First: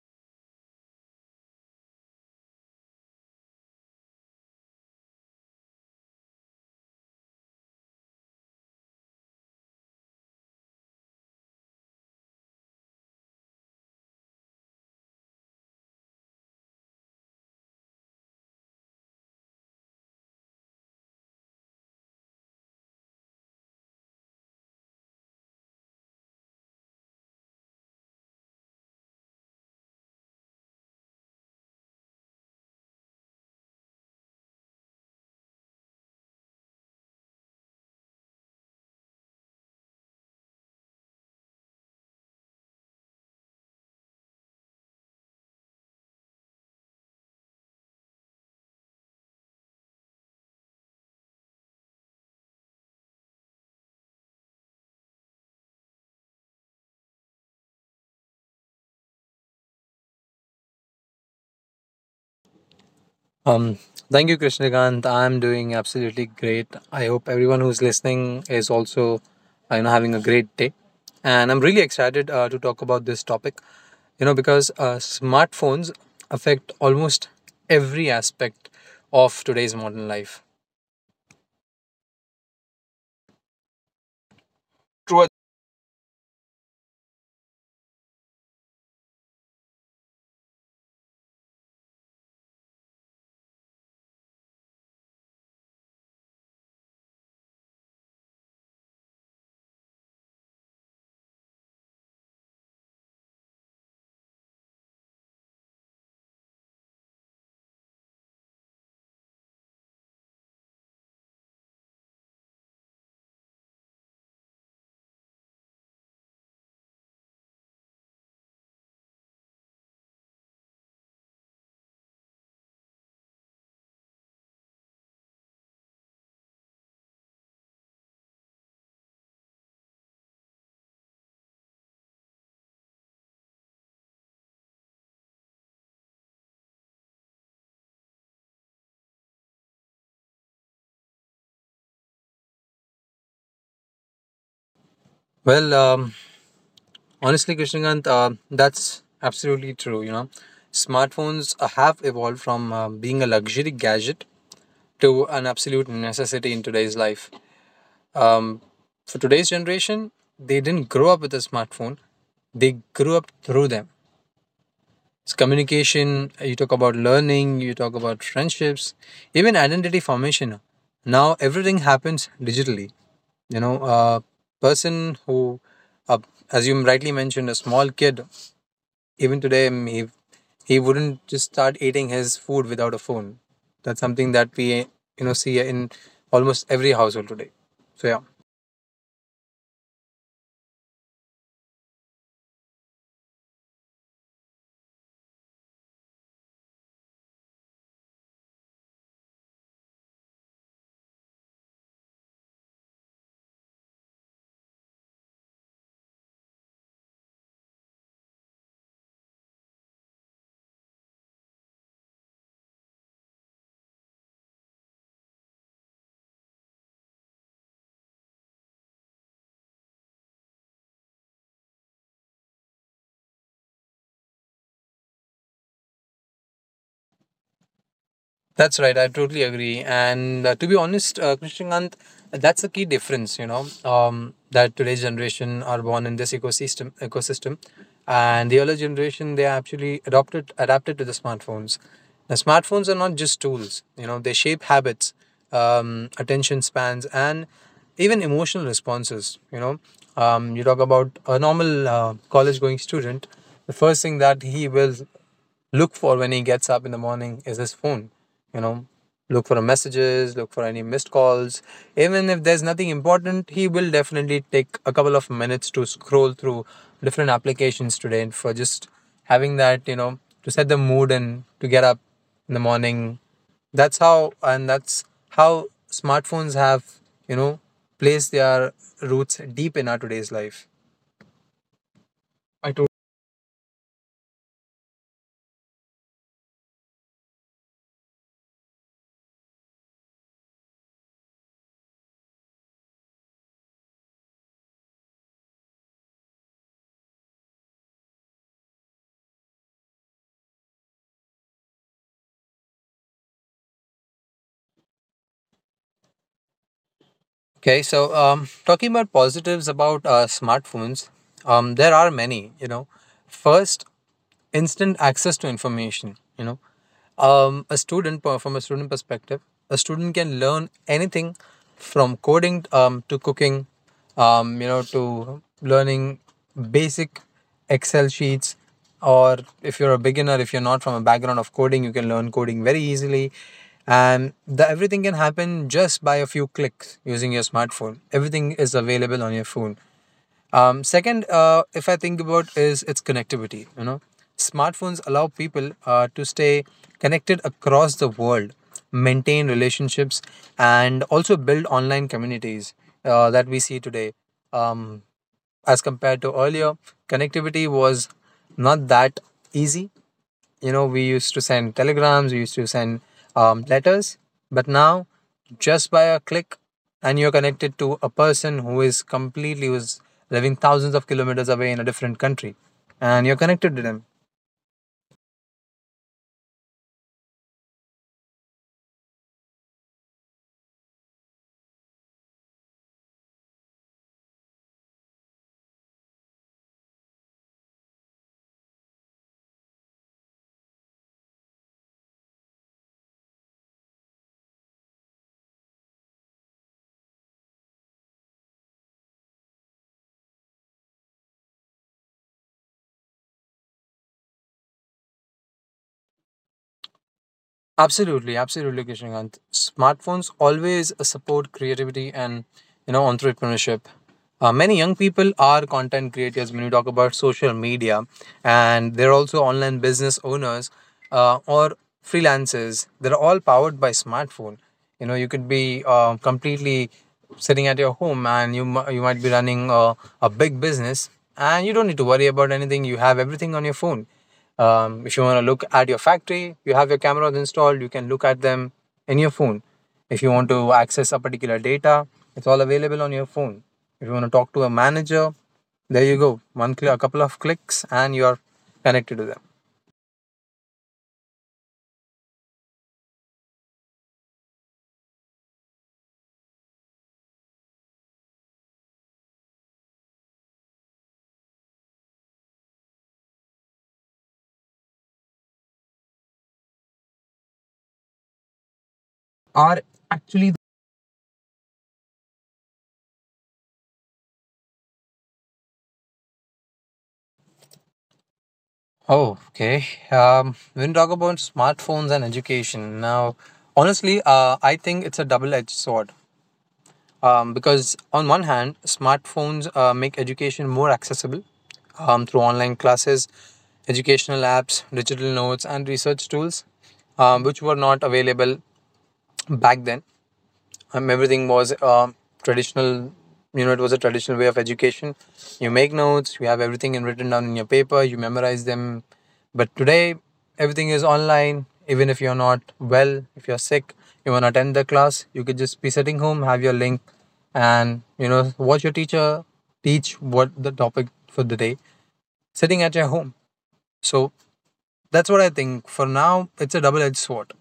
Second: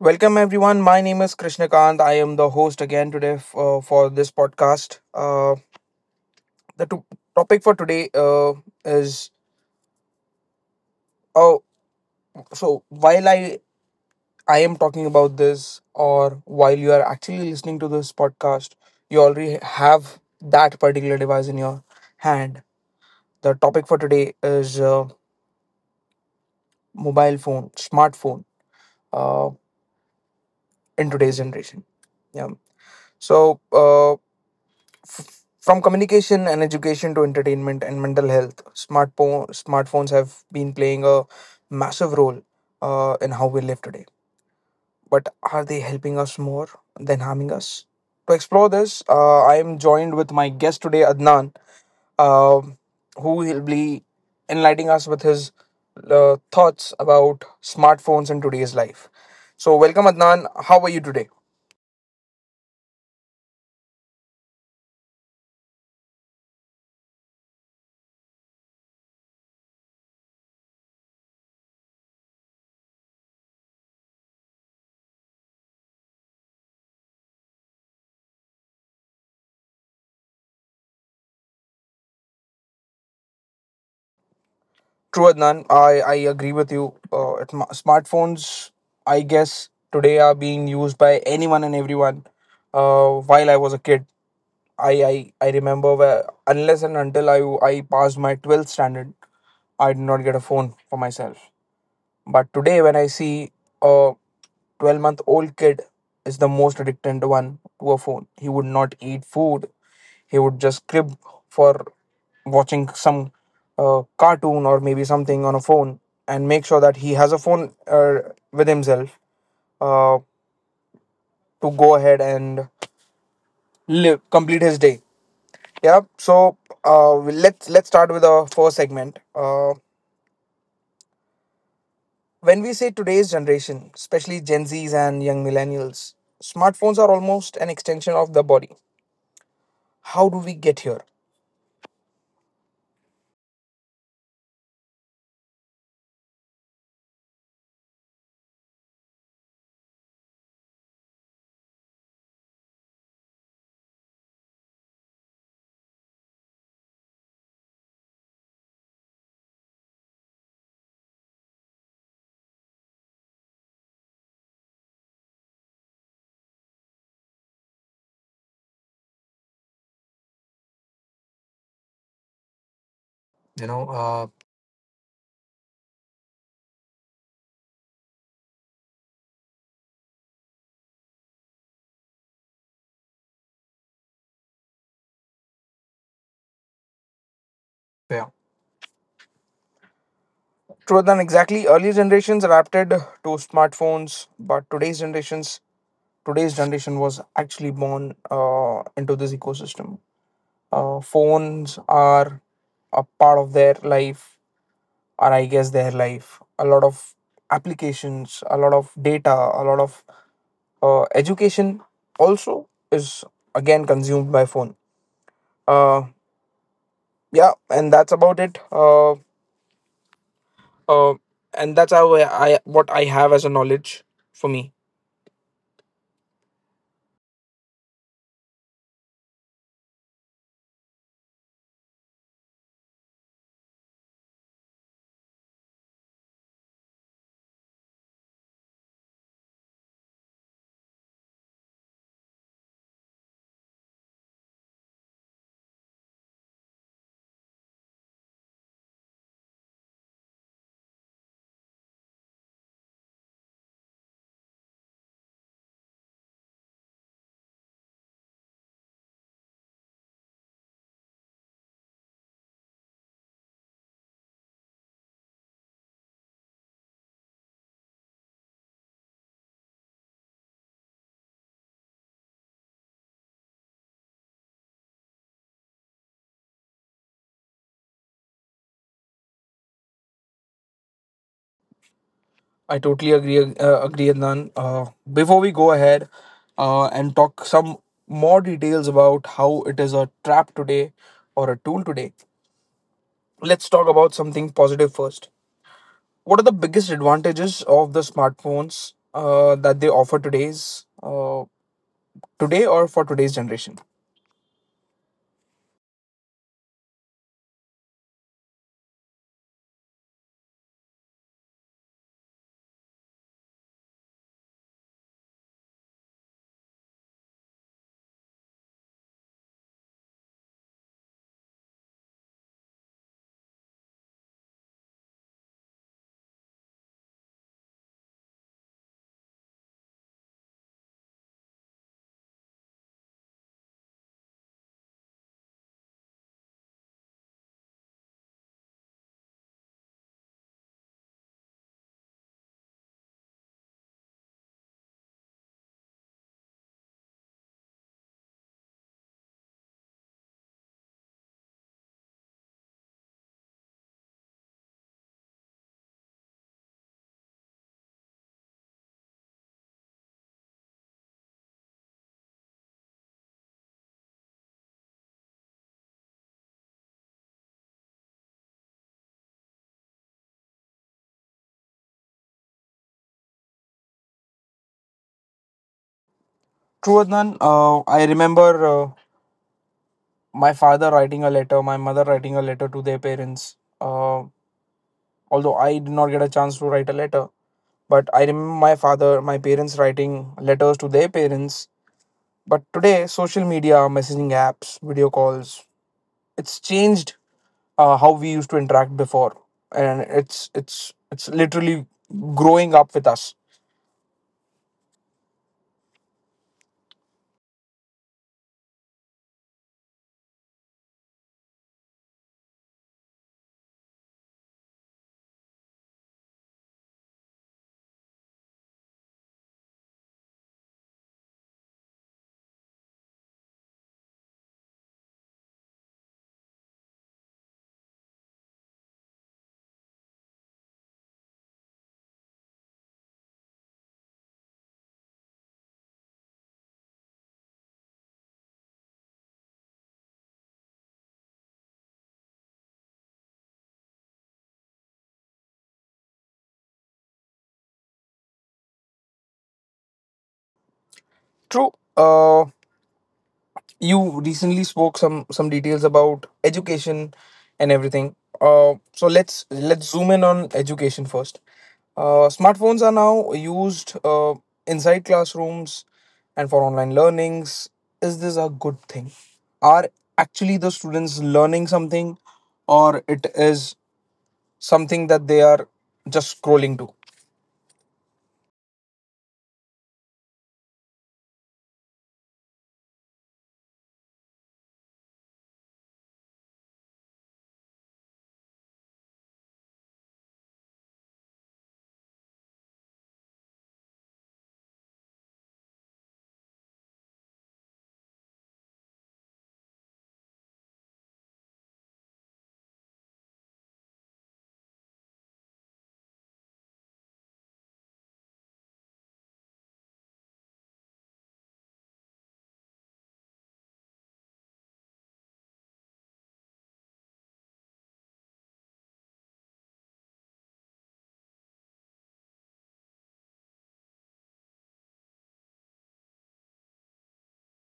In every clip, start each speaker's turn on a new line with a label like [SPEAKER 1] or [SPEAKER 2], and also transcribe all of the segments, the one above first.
[SPEAKER 1] Welcome, everyone. My name is Krishnakant. I am the host again today for this podcast. The topic for today is oh, so while I am talking about this, or while you are actually listening to this podcast, you already have that particular device in your hand. The topic for today is mobile phone, smartphone, uh, in today's generation. Yeah. So, F- from communication and education to entertainment and mental health, smartphones have been playing a massive role, in how we live today. But are they helping us more than harming us? To explore this, I am joined with my guest today, Adnan, uh, who will be enlightening us with his thoughts about smartphones in today's life. So, welcome, Adnan. How are you today?
[SPEAKER 2] Um, Thank you, Krishnakant. I'm doing absolutely great. I hope everyone who's listening is also, having a great day. And I'm really excited to talk about this topic, because smartphones affect almost every aspect of today's modern life. True.
[SPEAKER 1] True, Adnan. I agree with you. Smartphones, I guess, today are being used by anyone and everyone. While I was a kid, I remember where, unless and until I passed my 12th standard, I did not get a phone for myself. But today, when I see a 12-month-old kid is the most addicted one to a phone, he would not eat food, he would just crib for watching some cartoon or maybe something on a phone, and make sure that he has a phone with himself, uh, to go ahead and live complete his day. Yeah. So, let's start with our first segment, when we say today's generation, especially Gen Z's and young millennials, smartphones are almost an extension of the body. How do we get here?
[SPEAKER 2] Well, honestly, Krishnakant, that's absolutely true. Smartphones have evolved from being a luxury gadget to an absolute necessity in today's life. Um, for today's generation, they didn't grow up with a smartphone. They grew up through them. It's communication. You talk about learning. You talk about friendships, even identity formation. Now everything happens digitally.
[SPEAKER 1] you know
[SPEAKER 2] A
[SPEAKER 1] uh,
[SPEAKER 2] person who, uh, as you rightly mentioned, a small kid, even today, he wouldn't just start eating his food without a phone. That's something that we see in almost every household today. So yeah.
[SPEAKER 1] yeah. True, than exactly, earlier generations adapted to smartphones, but today's generation was actually born into this ecosystem. Phones are a part of their life, or I guess their life. A lot of applications, a lot of data, a lot of education also is again consumed by phone. Uh, yeah, and that's about it. Uh, and that's how I what I have as a knowledge for me.
[SPEAKER 2] That's right. I totally agree. And to be honest, Krishnakant, that's a key difference. That today's generation are born in this ecosystem, and the earlier generation they actually adopted adapted to the smartphones. Now, smartphones are not just tools. They shape habits, attention spans, and even emotional responses. You talk about a normal college-going student. The first thing that he will look for when he gets up in the morning is his phone. You know, Look for messages, look for any missed calls. Even if there's nothing important, he will definitely take a couple of minutes to scroll through different applications today, and for just having that, to set the mood and to get up in the morning. And that's how smartphones have, you know, placed their roots deep in our today's life.
[SPEAKER 1] I
[SPEAKER 2] I
[SPEAKER 1] totally agree, Adnan. Before we go ahead, and talk some more details about how it is a trap today or a tool today, let's talk about something positive first. What are the biggest advantages of the smartphones, that they offer today's, today or for today's generation?
[SPEAKER 2] Okay, so talking about positives about smartphones, there are many. First, instant access to information. From a student perspective, a student can learn anything, from coding to cooking, to learning basic excel sheets, or if you're a beginner, if you're not from a background of coding, you can learn coding very easily. And everything can happen just by a few clicks using your smartphone. Everything is available on your phone. Second, if I think about is its connectivity. Smartphones allow people to stay connected across the world, maintain relationships, and also build online communities that we see today. Um, as compared to earlier, connectivity was not that easy. We used to send telegrams, we used to send letters, but now just by a click and you're connected to a person who is completely who's living thousands of kilometers away in a different country, and you're connected to them.
[SPEAKER 1] True, Adnan. I remember, my father writing a letter, my mother writing a letter to their parents. Although I did not get a chance to write a letter, but I remember my father, my parents writing letters to their parents. But today, social media, messaging apps, video calls, it's changed, how we used to interact before, and it's literally growing up with us.
[SPEAKER 2] Absolutely, absolutely, Kishnakant. Smartphones always support creativity and entrepreneurship. Many young people are content creators when you talk about social media, and they're also online business owners or freelancers. They're all powered by smartphone. You could be completely sitting at your home, and you might be running a big business, and you don't need to worry about anything. You have everything on your phone. If you want to look at your factory, you have your cameras installed, you can look at them in your phone. If you want to access a particular data, it's all available on your phone. If you want to talk to a manager, there you go. One click, a couple of clicks and you're connected to them.
[SPEAKER 1] True. You recently spoke some details about education and everything, so let's zoom in on education first. Smartphones are now used, inside classrooms and for online learnings. Is this a good thing? Are
[SPEAKER 2] Are
[SPEAKER 1] actually
[SPEAKER 2] actually
[SPEAKER 1] the students learning something, or it is something that they are just scrolling to?
[SPEAKER 2] Oh, okay. When we talk about smartphones and education, now, honestly, I think it's a double-edged sword. Because on one hand, smartphones make education more accessible, through online classes, educational apps, digital notes, and research tools, which were not available back then. Everything was traditional. It was a traditional way of education. You make notes, you have everything in written down in your paper, you memorize them. But today everything is online. Even if you're not well, if you're sick, you want to attend the class, you could just be sitting home, have your link, and watch your teacher teach what the topic for the day, sitting at your home. So that's what I think for now. It's a double-edged sword.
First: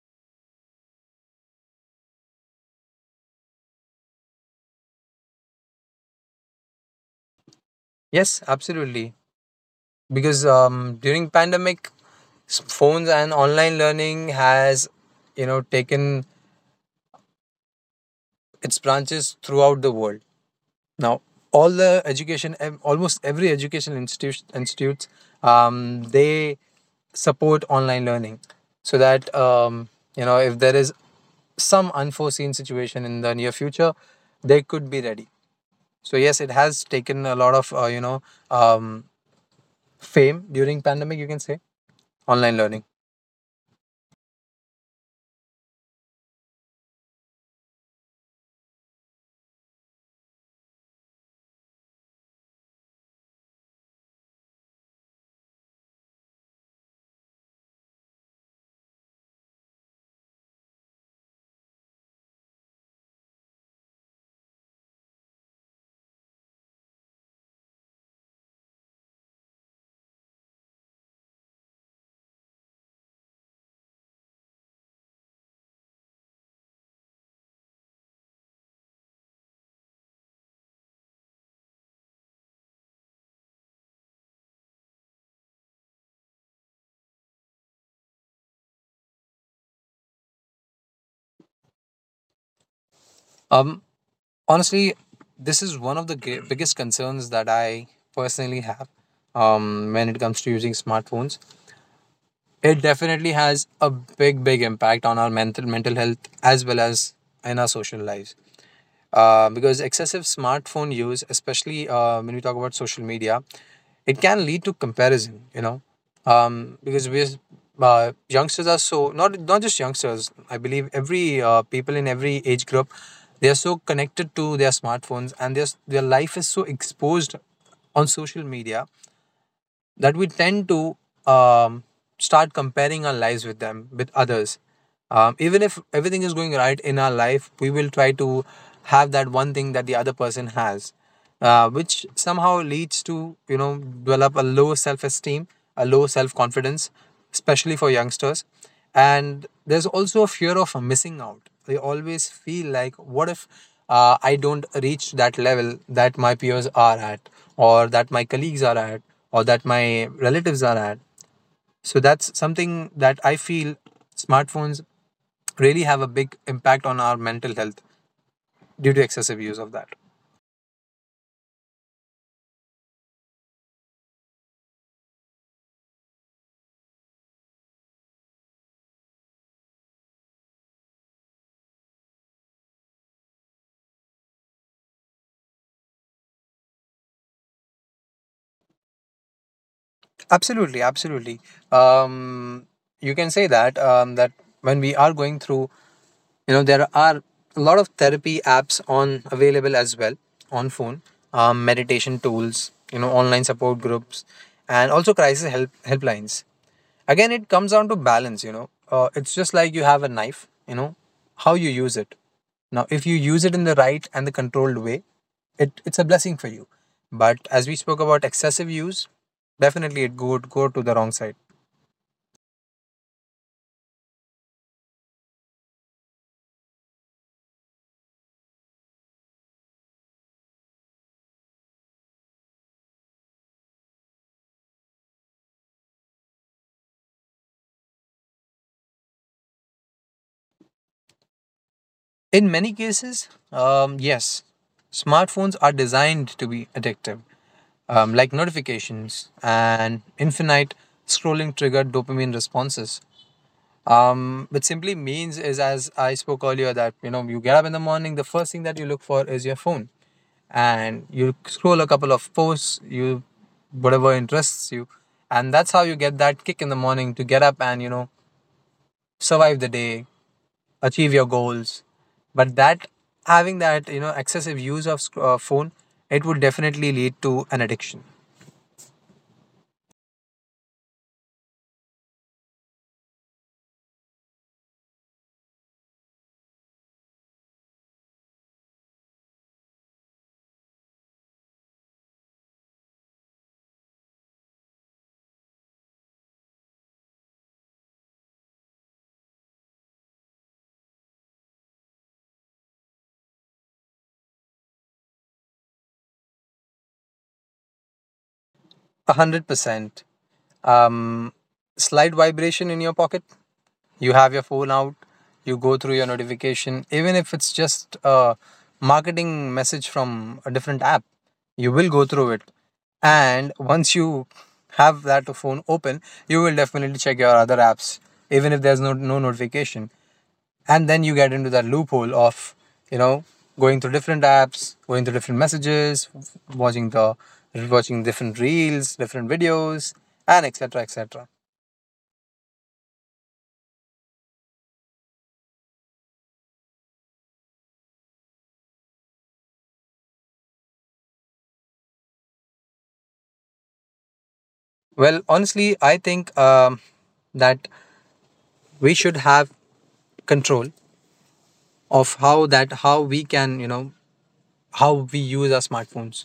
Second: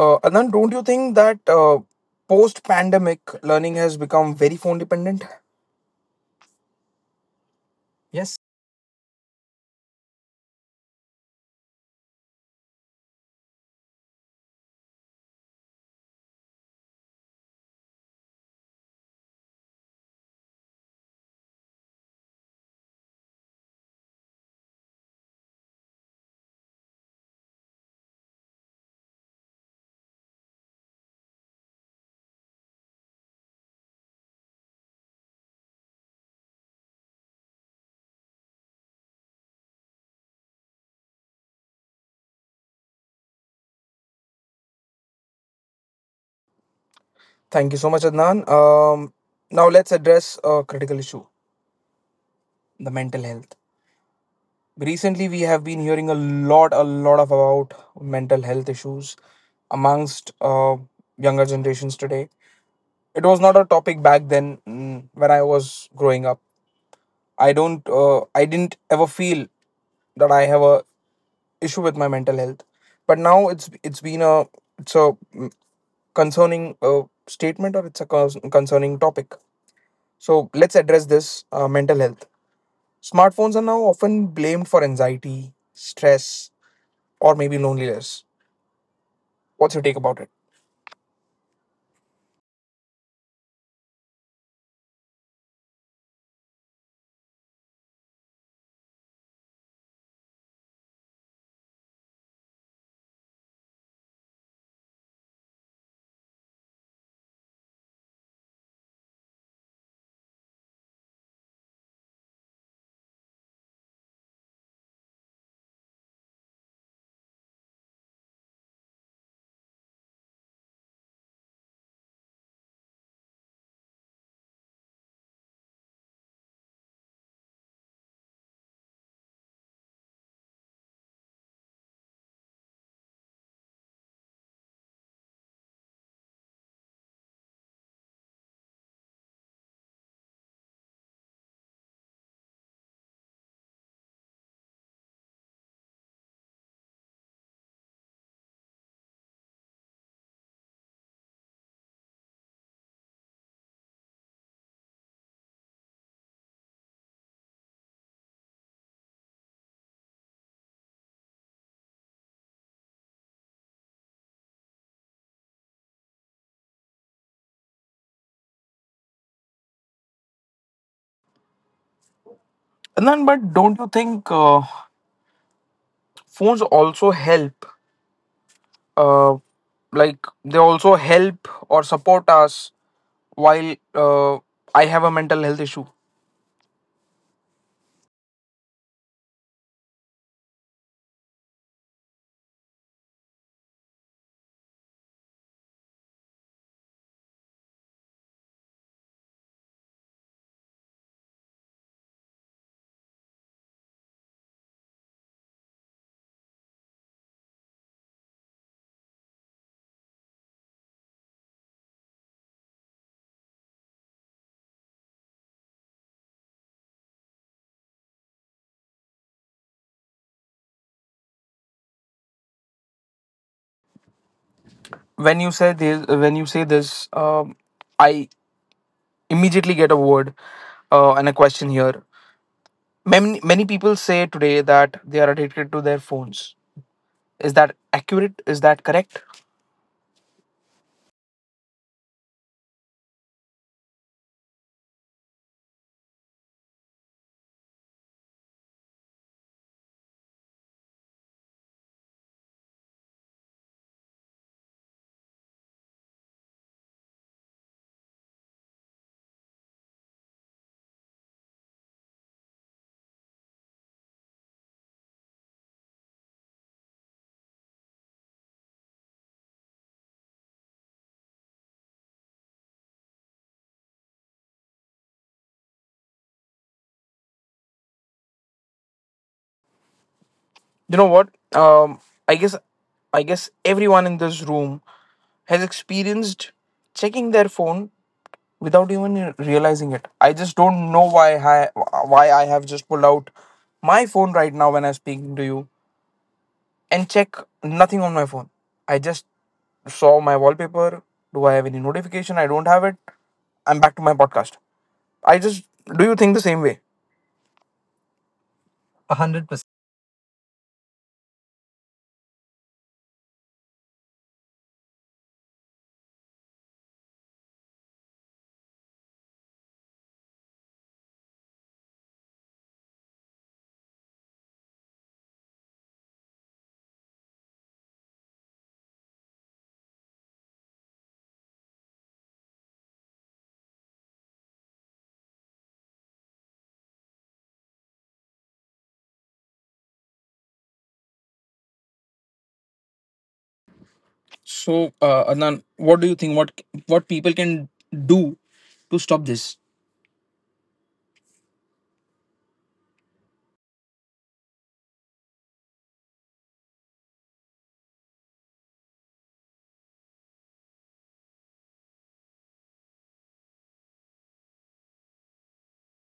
[SPEAKER 1] Anand, don't you think that, post pandemic learning has become very phone dependent? Yes.
[SPEAKER 2] Yes, absolutely. Because during pandemic, phones and online learning has taken its branches throughout the world. Now, all the education ev- almost every education institution institutes, um, they support online learning, so that if there is some unforeseen situation in the near future, they could be ready. So yes, it has taken a lot of um, fame during pandemic, you can say, online learning.
[SPEAKER 1] Thank you so much, Adnan. Now let's address a critical issue: the mental health. Recently, we have been hearing a lot of about mental health issues amongst, younger generations today. It was not a topic back then, when I was growing up. I didn't ever feel that I have a issue with my mental health, but now it's a concerning statement, or it's a concerning topic. So let's address this, mental health. Smartphones are now often blamed for anxiety, stress, or maybe loneliness. What's your take about it?
[SPEAKER 2] um Honestly, this is one of the biggest concerns that I personally have when it comes to using smartphones. It definitely has a big big impact on our mental health, as well as in our social lives. Because excessive smartphone use, especially when we talk about social media, it can lead to comparison. Because we youngsters are so not just youngsters. I believe every people in every age group, they are so connected to their smartphones, and their life is so exposed on social media, that we tend to um, start comparing our lives with them, with others. Even if everything is going right in our life, we will try to have that one thing that the other person has, which somehow leads to develop a low self-esteem, a low self-confidence, especially for youngsters. And there's also a fear of missing out. They always feel like, what if I don't reach that level that my peers are at, or that my colleagues are at, or that my relatives are at. So that's something that I feel smartphones really have a big impact on our mental health due to excessive use of that.
[SPEAKER 1] And then, but don't you think, phones also help? Uh, like, they also help or support us while, I have a mental health issue.
[SPEAKER 2] Absolutely, absolutely. um, you can say that, that when we are going through, there are a lot of therapy apps on available as well, on phone. Meditation tools, online support groups, and also crisis helplines. Again, it comes down to balance. It's just like you have a knife, you know how you use it. Now, if you use it in the right and the controlled way, it's a blessing for you. But as we spoke about excessive use, definitely it would go to the wrong side.
[SPEAKER 1] When you say this, I immediately get a word, and a question here. Many people say today that they are addicted to their phones. Is that accurate? Is that correct?
[SPEAKER 2] In many cases, yes, smartphones are designed to be addictive, like notifications and infinite scrolling trigger dopamine responses. Which simply means is, as I spoke earlier, that you get up in the morning, the first thing that you look for is your phone, and you scroll a couple of posts, you whatever interests you, and that's how you get that kick in the morning to get up and survive the day, achieve your goals. But that Having that, excessive use of phone, it would definitely lead to an addiction.
[SPEAKER 1] You know what? I guess everyone in this room has experienced checking their phone without even realizing it. I just don't know why I have just pulled out my phone right now when I'm speaking to you and check nothing on my phone. I just saw my wallpaper. Do I have any notification? I don't have it. I'm back to my podcast. I just Do you think the same way?
[SPEAKER 2] A hundred
[SPEAKER 1] 100%.
[SPEAKER 2] percent. um, Slight vibration in your pocket. You have your phone out, you go through your notification, even if it's just a marketing message from a different app, you will go through it. And once you have that phone open, you will definitely check your other apps, even if there's no, no notification. And then you get into that loophole of, you know, going through different apps, going through different messages, watching the watching different reels, different videos, and etc. etc.
[SPEAKER 1] So, Adnan, what do you think? What people can do to stop this?
[SPEAKER 2] Well, honestly, I think that we should have control of how that how we can you know how we use our smartphones.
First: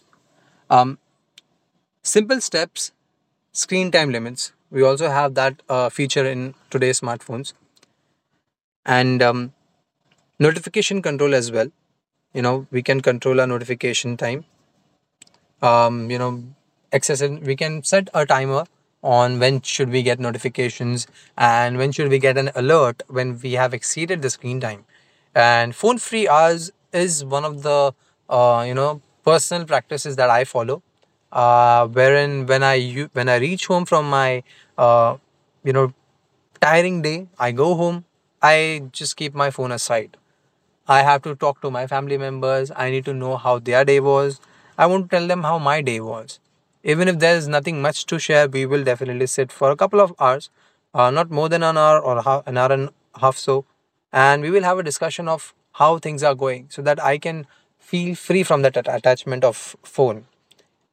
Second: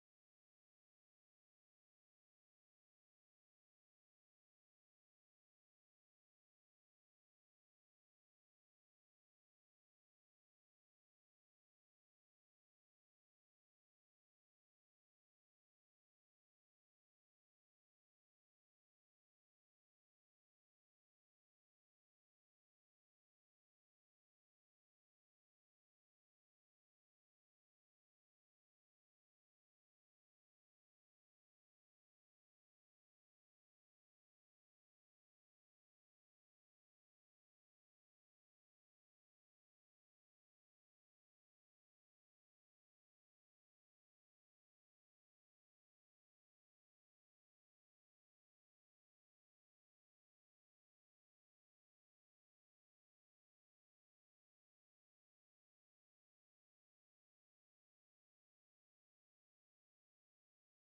[SPEAKER 2] Um, Simple steps, screen time limits. We also have that feature in today's smartphones, and notification control as well. We can control our notification time. You know excessive We can set a timer on when should we get notifications, and when should we get an alert when we have exceeded the screen time. And phone free hours is one of the personal practices that I follow, wherein when I reach home from my uh, you know tiring day, I go home, I just keep my phone aside. I have to talk to my family members. I need to know how their day was. I want to tell them how my day was. Even if there is nothing much to share, we will definitely sit for a couple of hours, not more than an hour or half, an hour and a half so, and we will have a discussion of how things are going so that I can feel free from that attachment of phone.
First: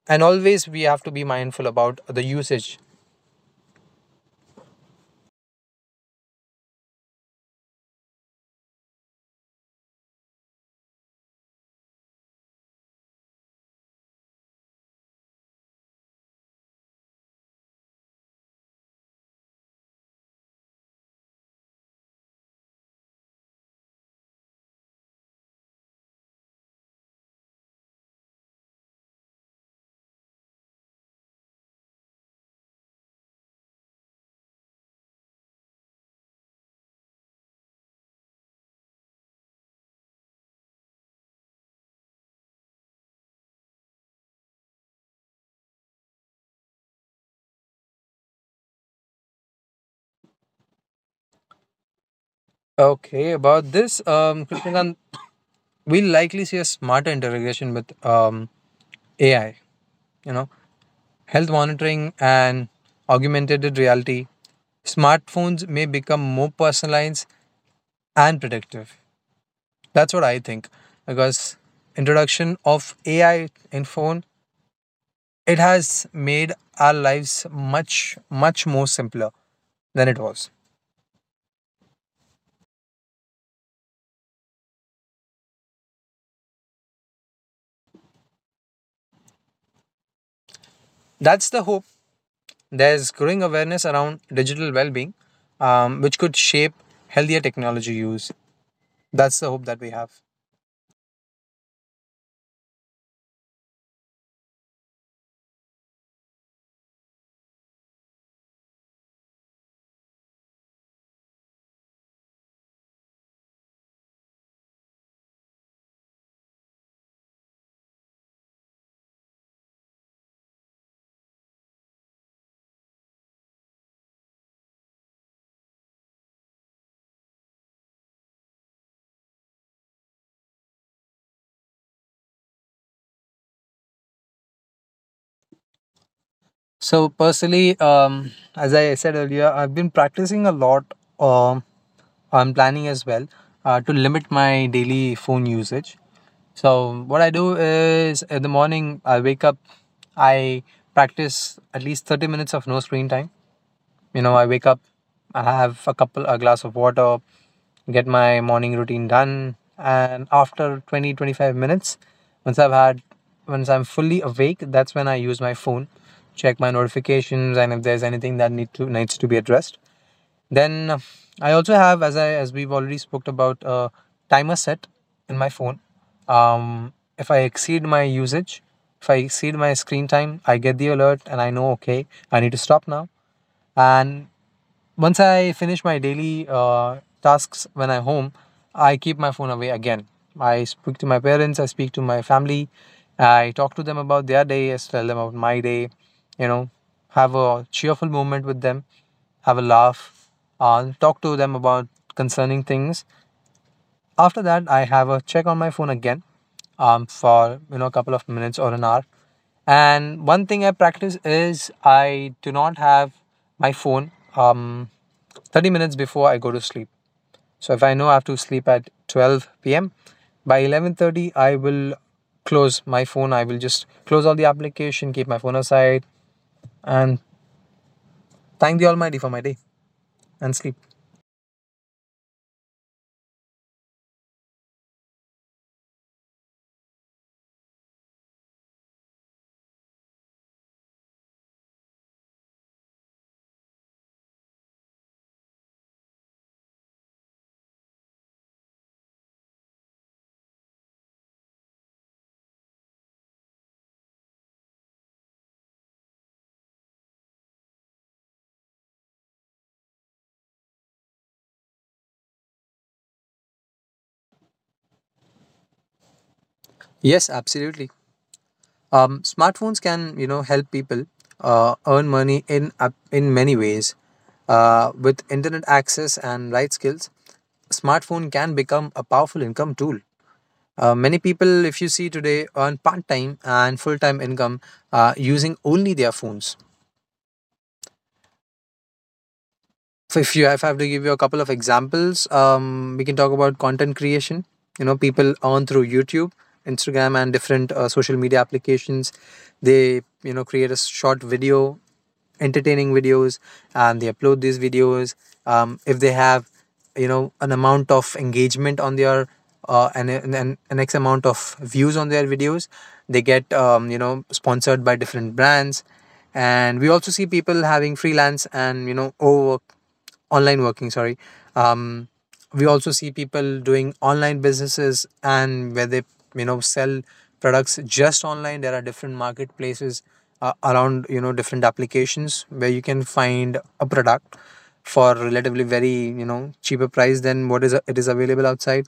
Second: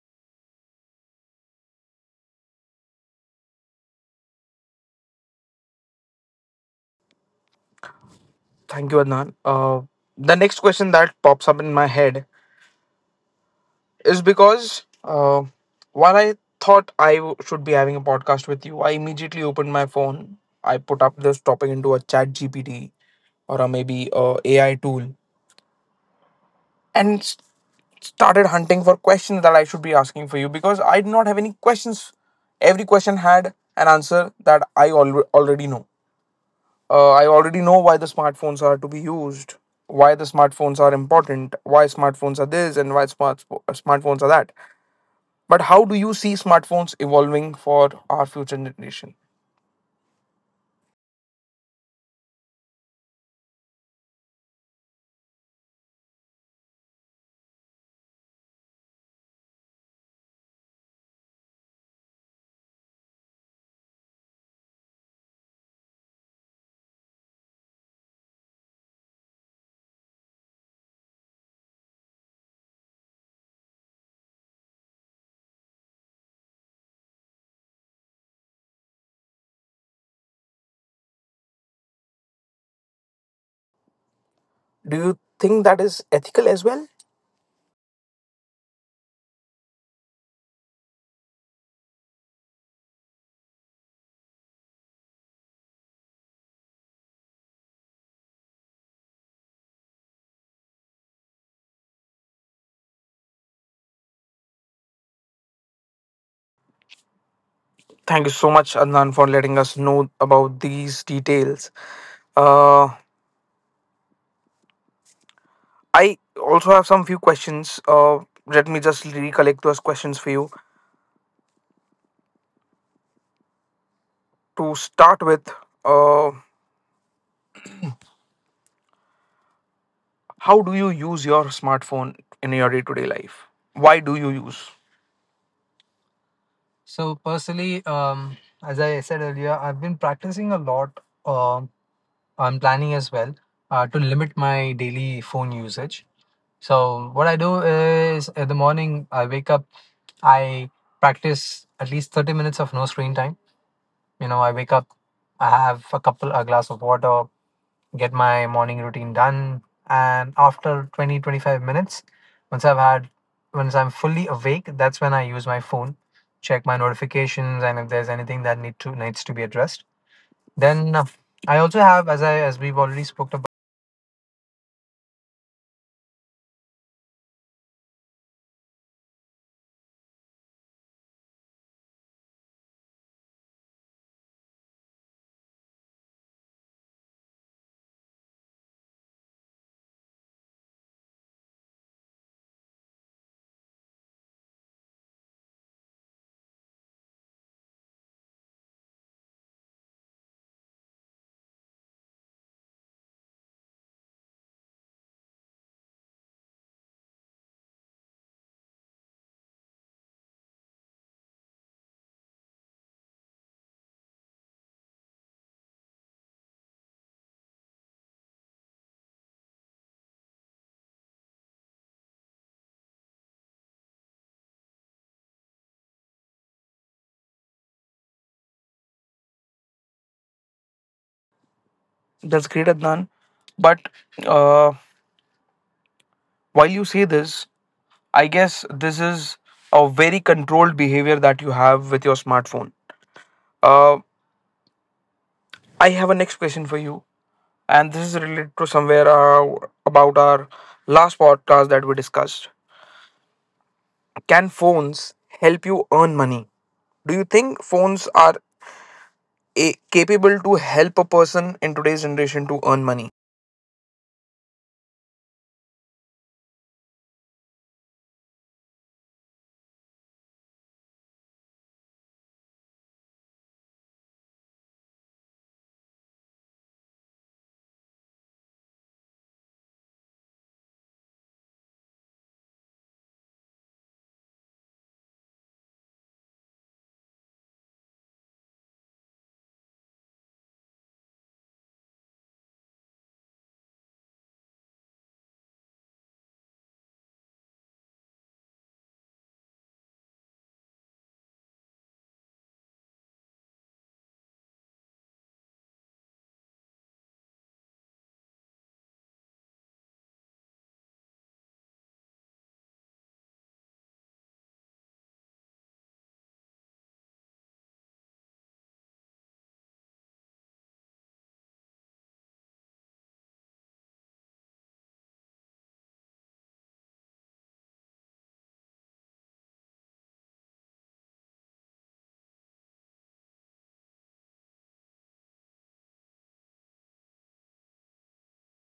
[SPEAKER 2] And always we have to be mindful about the usage.
[SPEAKER 1] Thank you, Adnan. The next question that pops up in my head is because, while I thought should be having a podcast with you, I immediately opened my phone. I put up this topic into a chat GPT or a maybe a AI tool, and started hunting for questions that I should be asking for you because I did not have any questions. Every question had an answer that already know. I already know why the smartphones are to be used, why the smartphones are important, why smartphones are this and why smartphones are that. But how do you see smartphones evolving for our future generation?
[SPEAKER 2] Okay, about this, Krishnakant, we'll likely see a smarter integration with AI. You know, health monitoring, and augmented reality, smartphones may become more personalized and predictive. That's what I think because introduction of AI in phone it has made our lives much more simpler than it was.
[SPEAKER 1] Do you think that is ethical as well?
[SPEAKER 2] That's the hope. There's growing awareness around digital well-being, which could shape healthier technology use. That's the hope that we have.
[SPEAKER 1] Thank you so much, Adnan, for letting us know about these details. Uh, I also have some few questions. Let me just recollect those questions for you. To start with, uh, how do you use your smartphone in your day to day life? Why do you use? So
[SPEAKER 2] So
[SPEAKER 1] personally,
[SPEAKER 2] personally,
[SPEAKER 1] as
[SPEAKER 2] as
[SPEAKER 1] I
[SPEAKER 2] I
[SPEAKER 1] said
[SPEAKER 2] said
[SPEAKER 1] earlier,
[SPEAKER 2] earlier,
[SPEAKER 1] I've been
[SPEAKER 2] I've been
[SPEAKER 1] practicing a
[SPEAKER 2] practicing a
[SPEAKER 1] lot.
[SPEAKER 2] lot.
[SPEAKER 1] Um,
[SPEAKER 2] um,
[SPEAKER 1] I'm
[SPEAKER 2] I'm
[SPEAKER 1] planning
[SPEAKER 2] planning
[SPEAKER 1] as
[SPEAKER 2] as
[SPEAKER 1] well,
[SPEAKER 2] well
[SPEAKER 1] to
[SPEAKER 2] to
[SPEAKER 1] limit
[SPEAKER 2] limit
[SPEAKER 1] my
[SPEAKER 2] my
[SPEAKER 1] daily
[SPEAKER 2] daily
[SPEAKER 1] phone
[SPEAKER 2] phone usage.
[SPEAKER 1] usage.
[SPEAKER 2] So
[SPEAKER 1] So
[SPEAKER 2] what
[SPEAKER 1] what
[SPEAKER 2] I
[SPEAKER 1] I
[SPEAKER 2] do
[SPEAKER 1] do
[SPEAKER 2] is
[SPEAKER 1] is
[SPEAKER 2] in the
[SPEAKER 1] in the
[SPEAKER 2] morning
[SPEAKER 1] morning
[SPEAKER 2] I
[SPEAKER 1] I
[SPEAKER 2] wake
[SPEAKER 1] wake
[SPEAKER 2] up,
[SPEAKER 1] up,
[SPEAKER 2] I
[SPEAKER 1] I
[SPEAKER 2] practice
[SPEAKER 1] practice
[SPEAKER 2] at
[SPEAKER 1] at
[SPEAKER 2] least
[SPEAKER 1] least
[SPEAKER 2] 30
[SPEAKER 1] thirty
[SPEAKER 2] minutes
[SPEAKER 1] minutes
[SPEAKER 2] of
[SPEAKER 1] of
[SPEAKER 2] no
[SPEAKER 1] no
[SPEAKER 2] screen
[SPEAKER 1] screen
[SPEAKER 2] time.
[SPEAKER 1] time.
[SPEAKER 2] You
[SPEAKER 1] You
[SPEAKER 2] know,
[SPEAKER 1] know,
[SPEAKER 2] I
[SPEAKER 1] I
[SPEAKER 2] wake
[SPEAKER 1] wake
[SPEAKER 2] up,
[SPEAKER 1] up,
[SPEAKER 2] I
[SPEAKER 1] I
[SPEAKER 2] have
[SPEAKER 1] have
[SPEAKER 2] a
[SPEAKER 1] a
[SPEAKER 2] glass of
[SPEAKER 1] glass of
[SPEAKER 2] water,
[SPEAKER 1] water,
[SPEAKER 2] get
[SPEAKER 1] get
[SPEAKER 2] my
[SPEAKER 1] my
[SPEAKER 2] morning
[SPEAKER 1] morning
[SPEAKER 2] routine
[SPEAKER 1] routine
[SPEAKER 2] done,
[SPEAKER 1] done,
[SPEAKER 2] and
[SPEAKER 1] and
[SPEAKER 2] after
[SPEAKER 1] after
[SPEAKER 2] 20
[SPEAKER 1] 20
[SPEAKER 2] twenty
[SPEAKER 1] twenty
[SPEAKER 2] five
[SPEAKER 1] five
[SPEAKER 2] minutes,
[SPEAKER 1] minutes,
[SPEAKER 2] once
[SPEAKER 1] once
[SPEAKER 2] I've
[SPEAKER 1] I've
[SPEAKER 2] had
[SPEAKER 1] had,
[SPEAKER 2] once
[SPEAKER 1] once
[SPEAKER 2] I'm
[SPEAKER 1] I'm
[SPEAKER 2] fully
[SPEAKER 1] fully
[SPEAKER 2] awake,
[SPEAKER 1] awake,
[SPEAKER 2] that's
[SPEAKER 1] that's
[SPEAKER 2] when I
[SPEAKER 1] when I
[SPEAKER 2] use
[SPEAKER 1] use
[SPEAKER 2] my
[SPEAKER 1] my
[SPEAKER 2] phone,
[SPEAKER 1] phone,
[SPEAKER 2] check
[SPEAKER 1] check
[SPEAKER 2] my
[SPEAKER 1] my
[SPEAKER 2] notifications
[SPEAKER 1] notifications,
[SPEAKER 2] and if
[SPEAKER 1] and if
[SPEAKER 2] there's
[SPEAKER 1] there's
[SPEAKER 2] anything
[SPEAKER 1] anything
[SPEAKER 2] that
[SPEAKER 1] that
[SPEAKER 2] needs to
[SPEAKER 1] needs
[SPEAKER 2] be
[SPEAKER 1] to be
[SPEAKER 2] addressed.
[SPEAKER 1] addressed,
[SPEAKER 2] Then
[SPEAKER 1] then,
[SPEAKER 2] I
[SPEAKER 1] I
[SPEAKER 2] also
[SPEAKER 1] also
[SPEAKER 2] have,
[SPEAKER 1] have,
[SPEAKER 2] as
[SPEAKER 1] as
[SPEAKER 2] we've
[SPEAKER 1] we've
[SPEAKER 2] already
[SPEAKER 1] already
[SPEAKER 2] spoke
[SPEAKER 1] spoke about.
[SPEAKER 2] about, a timer set in my phone. If I exceed my usage, if I exceed my screen time, I get the alert and I know okay, I need to stop now. And once I finish my daily tasks when I'm home, I keep my phone away again. I speak to my parents, I speak to my family, I talk to them about their day, I tell them about my day, you know, have a cheerful moment with them, have a laugh, talk to them about concerning things. After that, I have a check on my phone again for, you know, a couple of minutes or an hour. And one thing I practice is I do not have my phone, 30 minutes before I go to sleep. So if I know I have to sleep at 12 p.m., by 11:30 I will close my phone. I will just close all the application, keep my phone aside, and thank the Almighty for my day and sleep.
[SPEAKER 1] That's great, Adnan. But, uh, while you say this, I guess this is a very controlled behavior that you have with your smartphone. Uh, I have a next question for you, and this is related to somewhere, about our last podcast that we discussed. Can phones help you earn money? Do you think phones are capable to help a person in today's generation to earn money?
[SPEAKER 2] Yes, absolutely. Smartphones can, you know, help people earn money in many ways. With internet access and light skills, smartphone can become a powerful income tool. Many people, if you see today, earn part time and full time income using only their phones. So if I have to give you a couple of examples, we can talk about content creation. You know, people earn through YouTube, Instagram, and different social media applications. They, you know, create a short video, entertaining videos, and they upload these videos. If they have, you know, an amount of engagement on their and an x amount of views on their videos, they get, you know, sponsored by different brands, and we also see people having freelance and, you know, overwork online working, sorry, um, we also see people doing online businesses and where they, you know, sell products just online. There are different marketplaces around, you know, different applications where you can find a product for relatively very, you know, cheaper price than what is it is available outside.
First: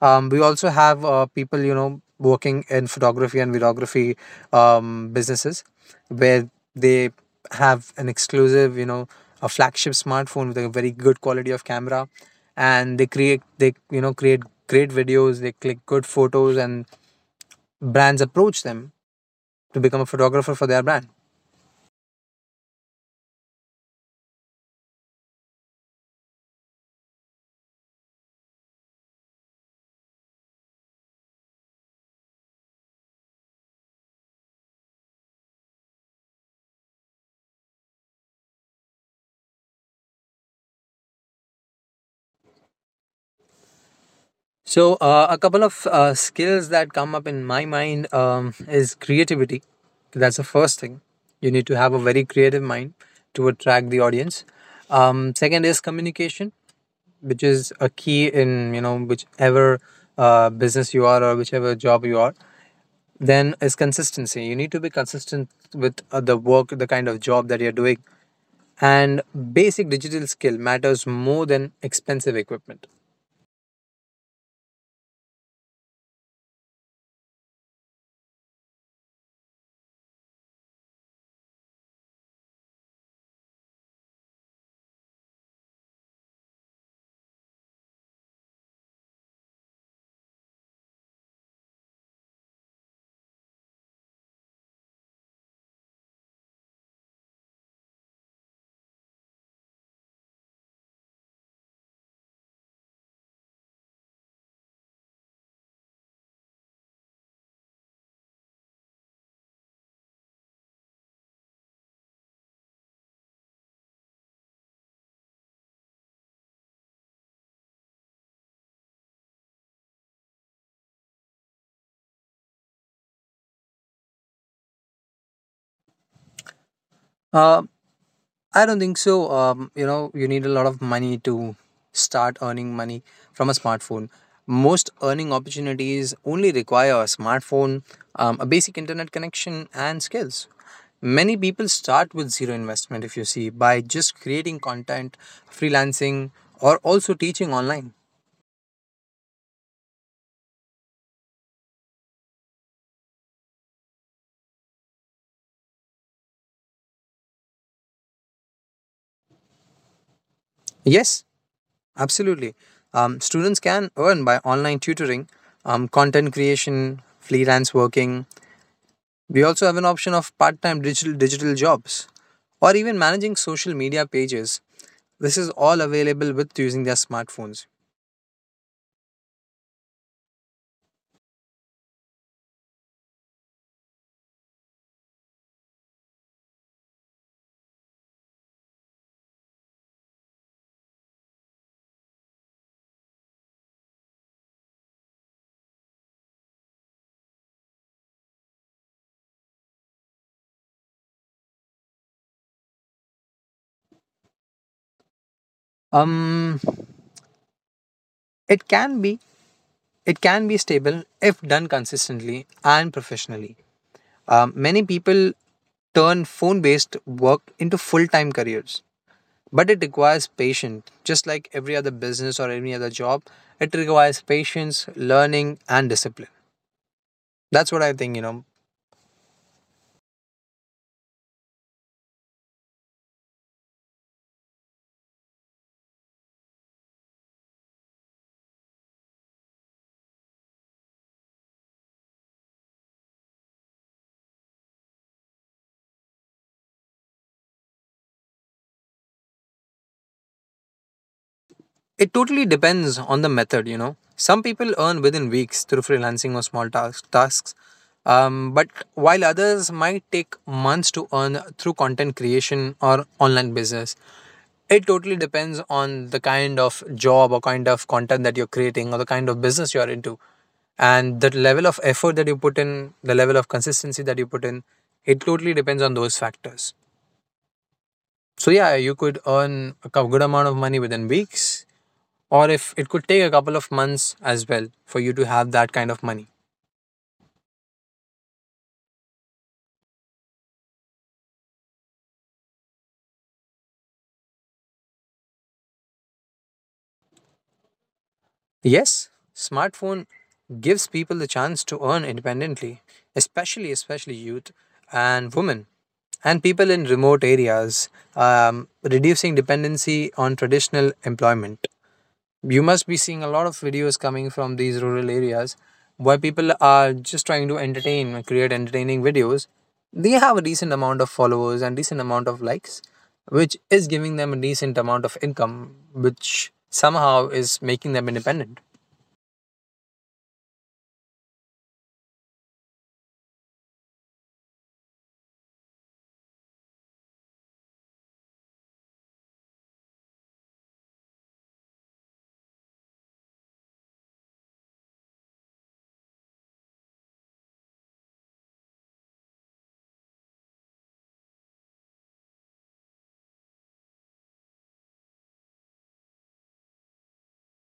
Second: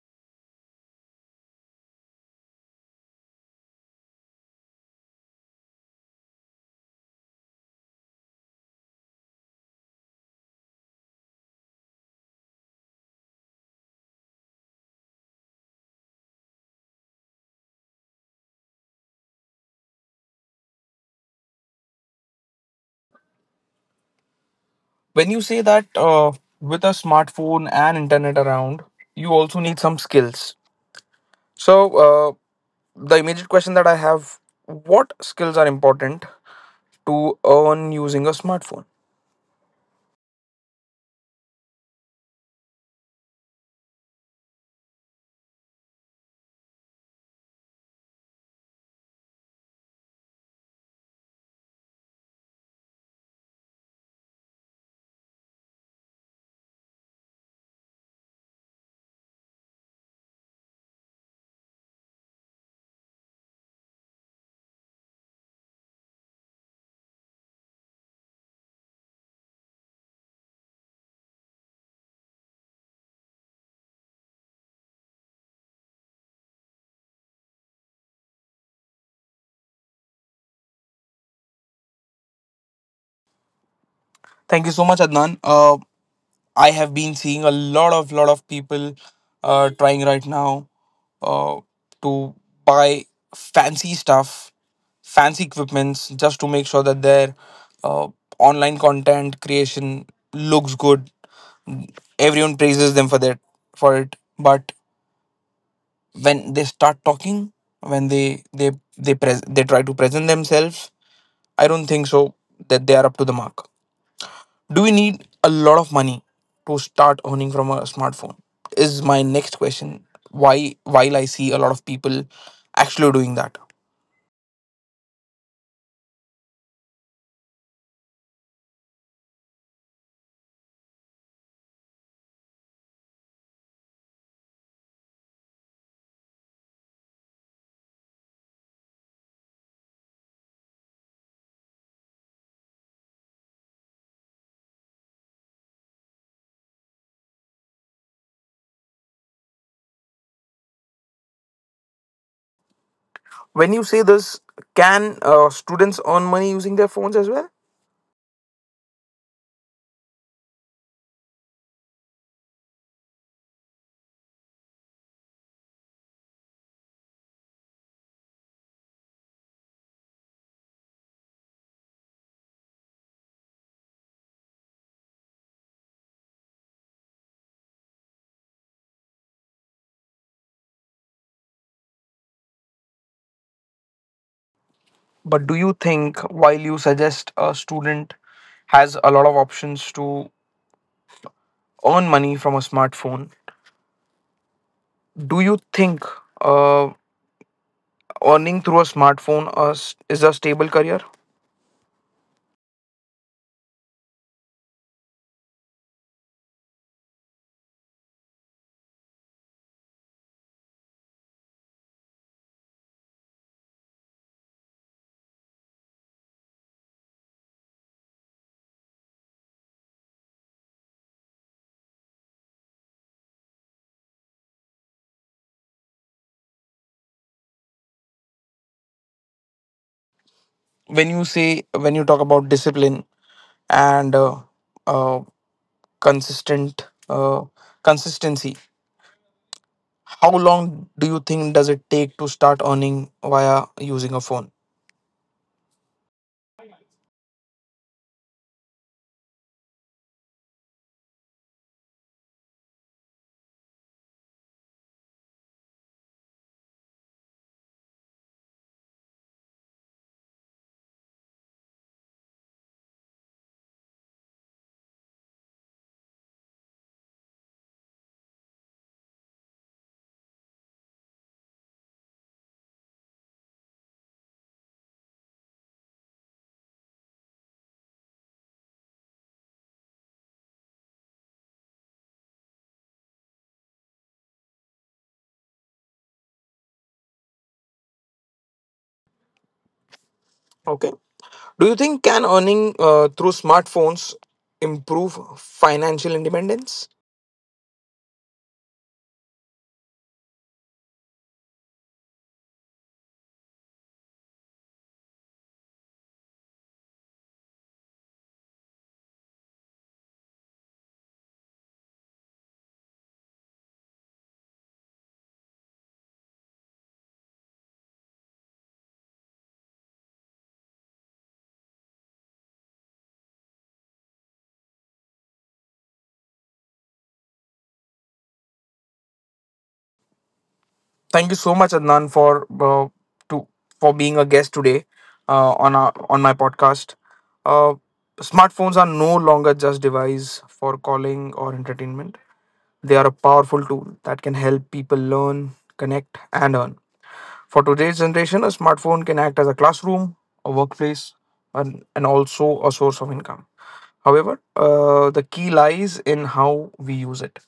[SPEAKER 2] We also have people, you know, working in photography and videography businesses where they have an exclusive, you know, a flagship smartphone with a very good quality of camera and they create they you know create great videos, they click good photos and brands approach them to become a photographer for their brand.
[SPEAKER 1] When you say that, with a smartphone and internet around, you also need some skills. So, the immediate question that I have, what skills are important to earn using a smartphone?
[SPEAKER 2] So a couple of skills that come up in my mind, is creativity. That's the first thing. You need to have a very creative mind to attract the audience. Second is communication, which is a key in, you know, whichever business you are or whichever job you are. Then is consistency. You need to be consistent with the work, the kind of job that you're doing. And basic digital skill matters more than expensive equipment.
[SPEAKER 1] Thank you so much, Adnan. I have been seeing a lot of people, trying right now, uh, to buy fancy stuff, fancy equipments, just to make sure that their, uh, online content creation looks good. Everyone praises them for it, but when they start talking, when they try to present themselves, I don't think so that they are up to the mark. Do we need a lot of money to start earning from a smartphone? Is my next question. Why, while I see a lot of people actually doing that.
[SPEAKER 2] uh, I don't think so. You know, you need a lot of money to start earning money from a smartphone. Most earning opportunities only require a smartphone, a basic internet connection, and skills. Many people start with zero investment, if you see, by just creating content, freelancing, or also teaching online.
[SPEAKER 1] When you say this, can, students earn money using their phones as well?
[SPEAKER 2] Yes, absolutely. Students can earn by online tutoring, content creation, freelance working. We also have an option of part time digital jobs or even managing social media pages. This is all available with using their smartphones.
[SPEAKER 1] But do you think, while you suggest a student has a lot of options to earn money from a smartphone, do you think, uh, earning through a smartphone, is a stable career?
[SPEAKER 2] Um, it can be it can be stable if done consistently and professionally. Many people turn phone-based work into full-time careers, but it requires patience. Just like every other business or any other job, it requires patience, learning, and discipline. That's what I think. You know,
[SPEAKER 1] When you say when you talk about discipline and, uh, consistent consistency, how long do you think does it take to start earning via using a phone?
[SPEAKER 2] it totally depends on the method, you know. Some people earn within weeks through freelancing or small tasks, but while others might take months to earn through content creation or online business. It totally depends on the kind of job or kind of content that you're creating or the kind of business you're into. And the level of effort that you put in, the level of consistency that you put in, it totally depends on those factors. So, yeah, you could earn a good amount of money within weeks or if it could take a couple of months as well for you to have that kind of money.
[SPEAKER 1] Okay, do you think can earning, through smartphones improve financial independence?
[SPEAKER 2] Yes, smartphone gives people the chance to earn independently, especially youth and women and people in remote areas, reducing dependency on traditional employment. You must be seeing a lot of videos coming from these rural areas where people are just trying to entertain, create entertaining videos. They have a decent amount of followers and decent amount of likes, which is giving them a decent amount of income, which somehow is making them independent.
[SPEAKER 1] Thank you so much, Adnan, for, uh, to for being a guest today, on on my podcast, uh, smartphones are no longer just device for calling or entertainment. They are a powerful tool that can help people learn, connect, and earn. For today's generation, a smartphone can act as a classroom, a workplace, and, also a source of income. However, the key lies in how we use it.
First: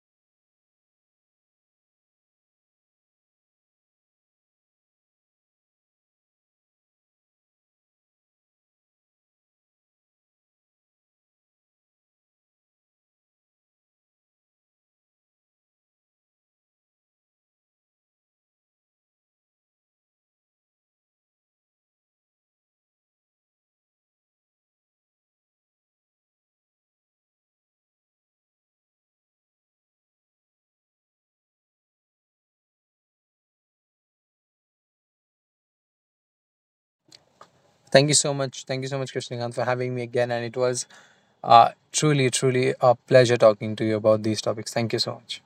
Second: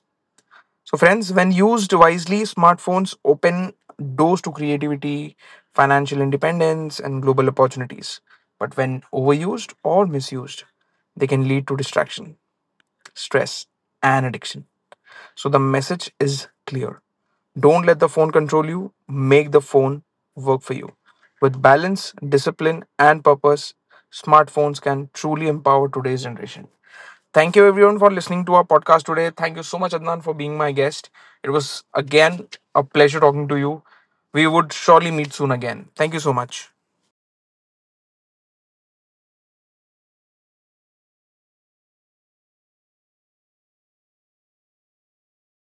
[SPEAKER 1] So, friends, when used wisely, smartphones open doors to creativity, financial independence, and global opportunities. But when overused or misused, they can lead to distraction, stress, and addiction. So, the message is clear: don't let the phone control you, make the phone work for you. With balance, discipline, and purpose, smartphones can truly empower today's generation. Thank you everyone for listening to our podcast today. Thank you so much, Adnan, for being my guest. It was again a pleasure talking to you. We would surely meet soon again. Thank you so much.
[SPEAKER 2] Thank you so much. Thank you so much, Krishnakant, for having me again. And it was truly, truly a pleasure talking to you about these topics. Thank you so much.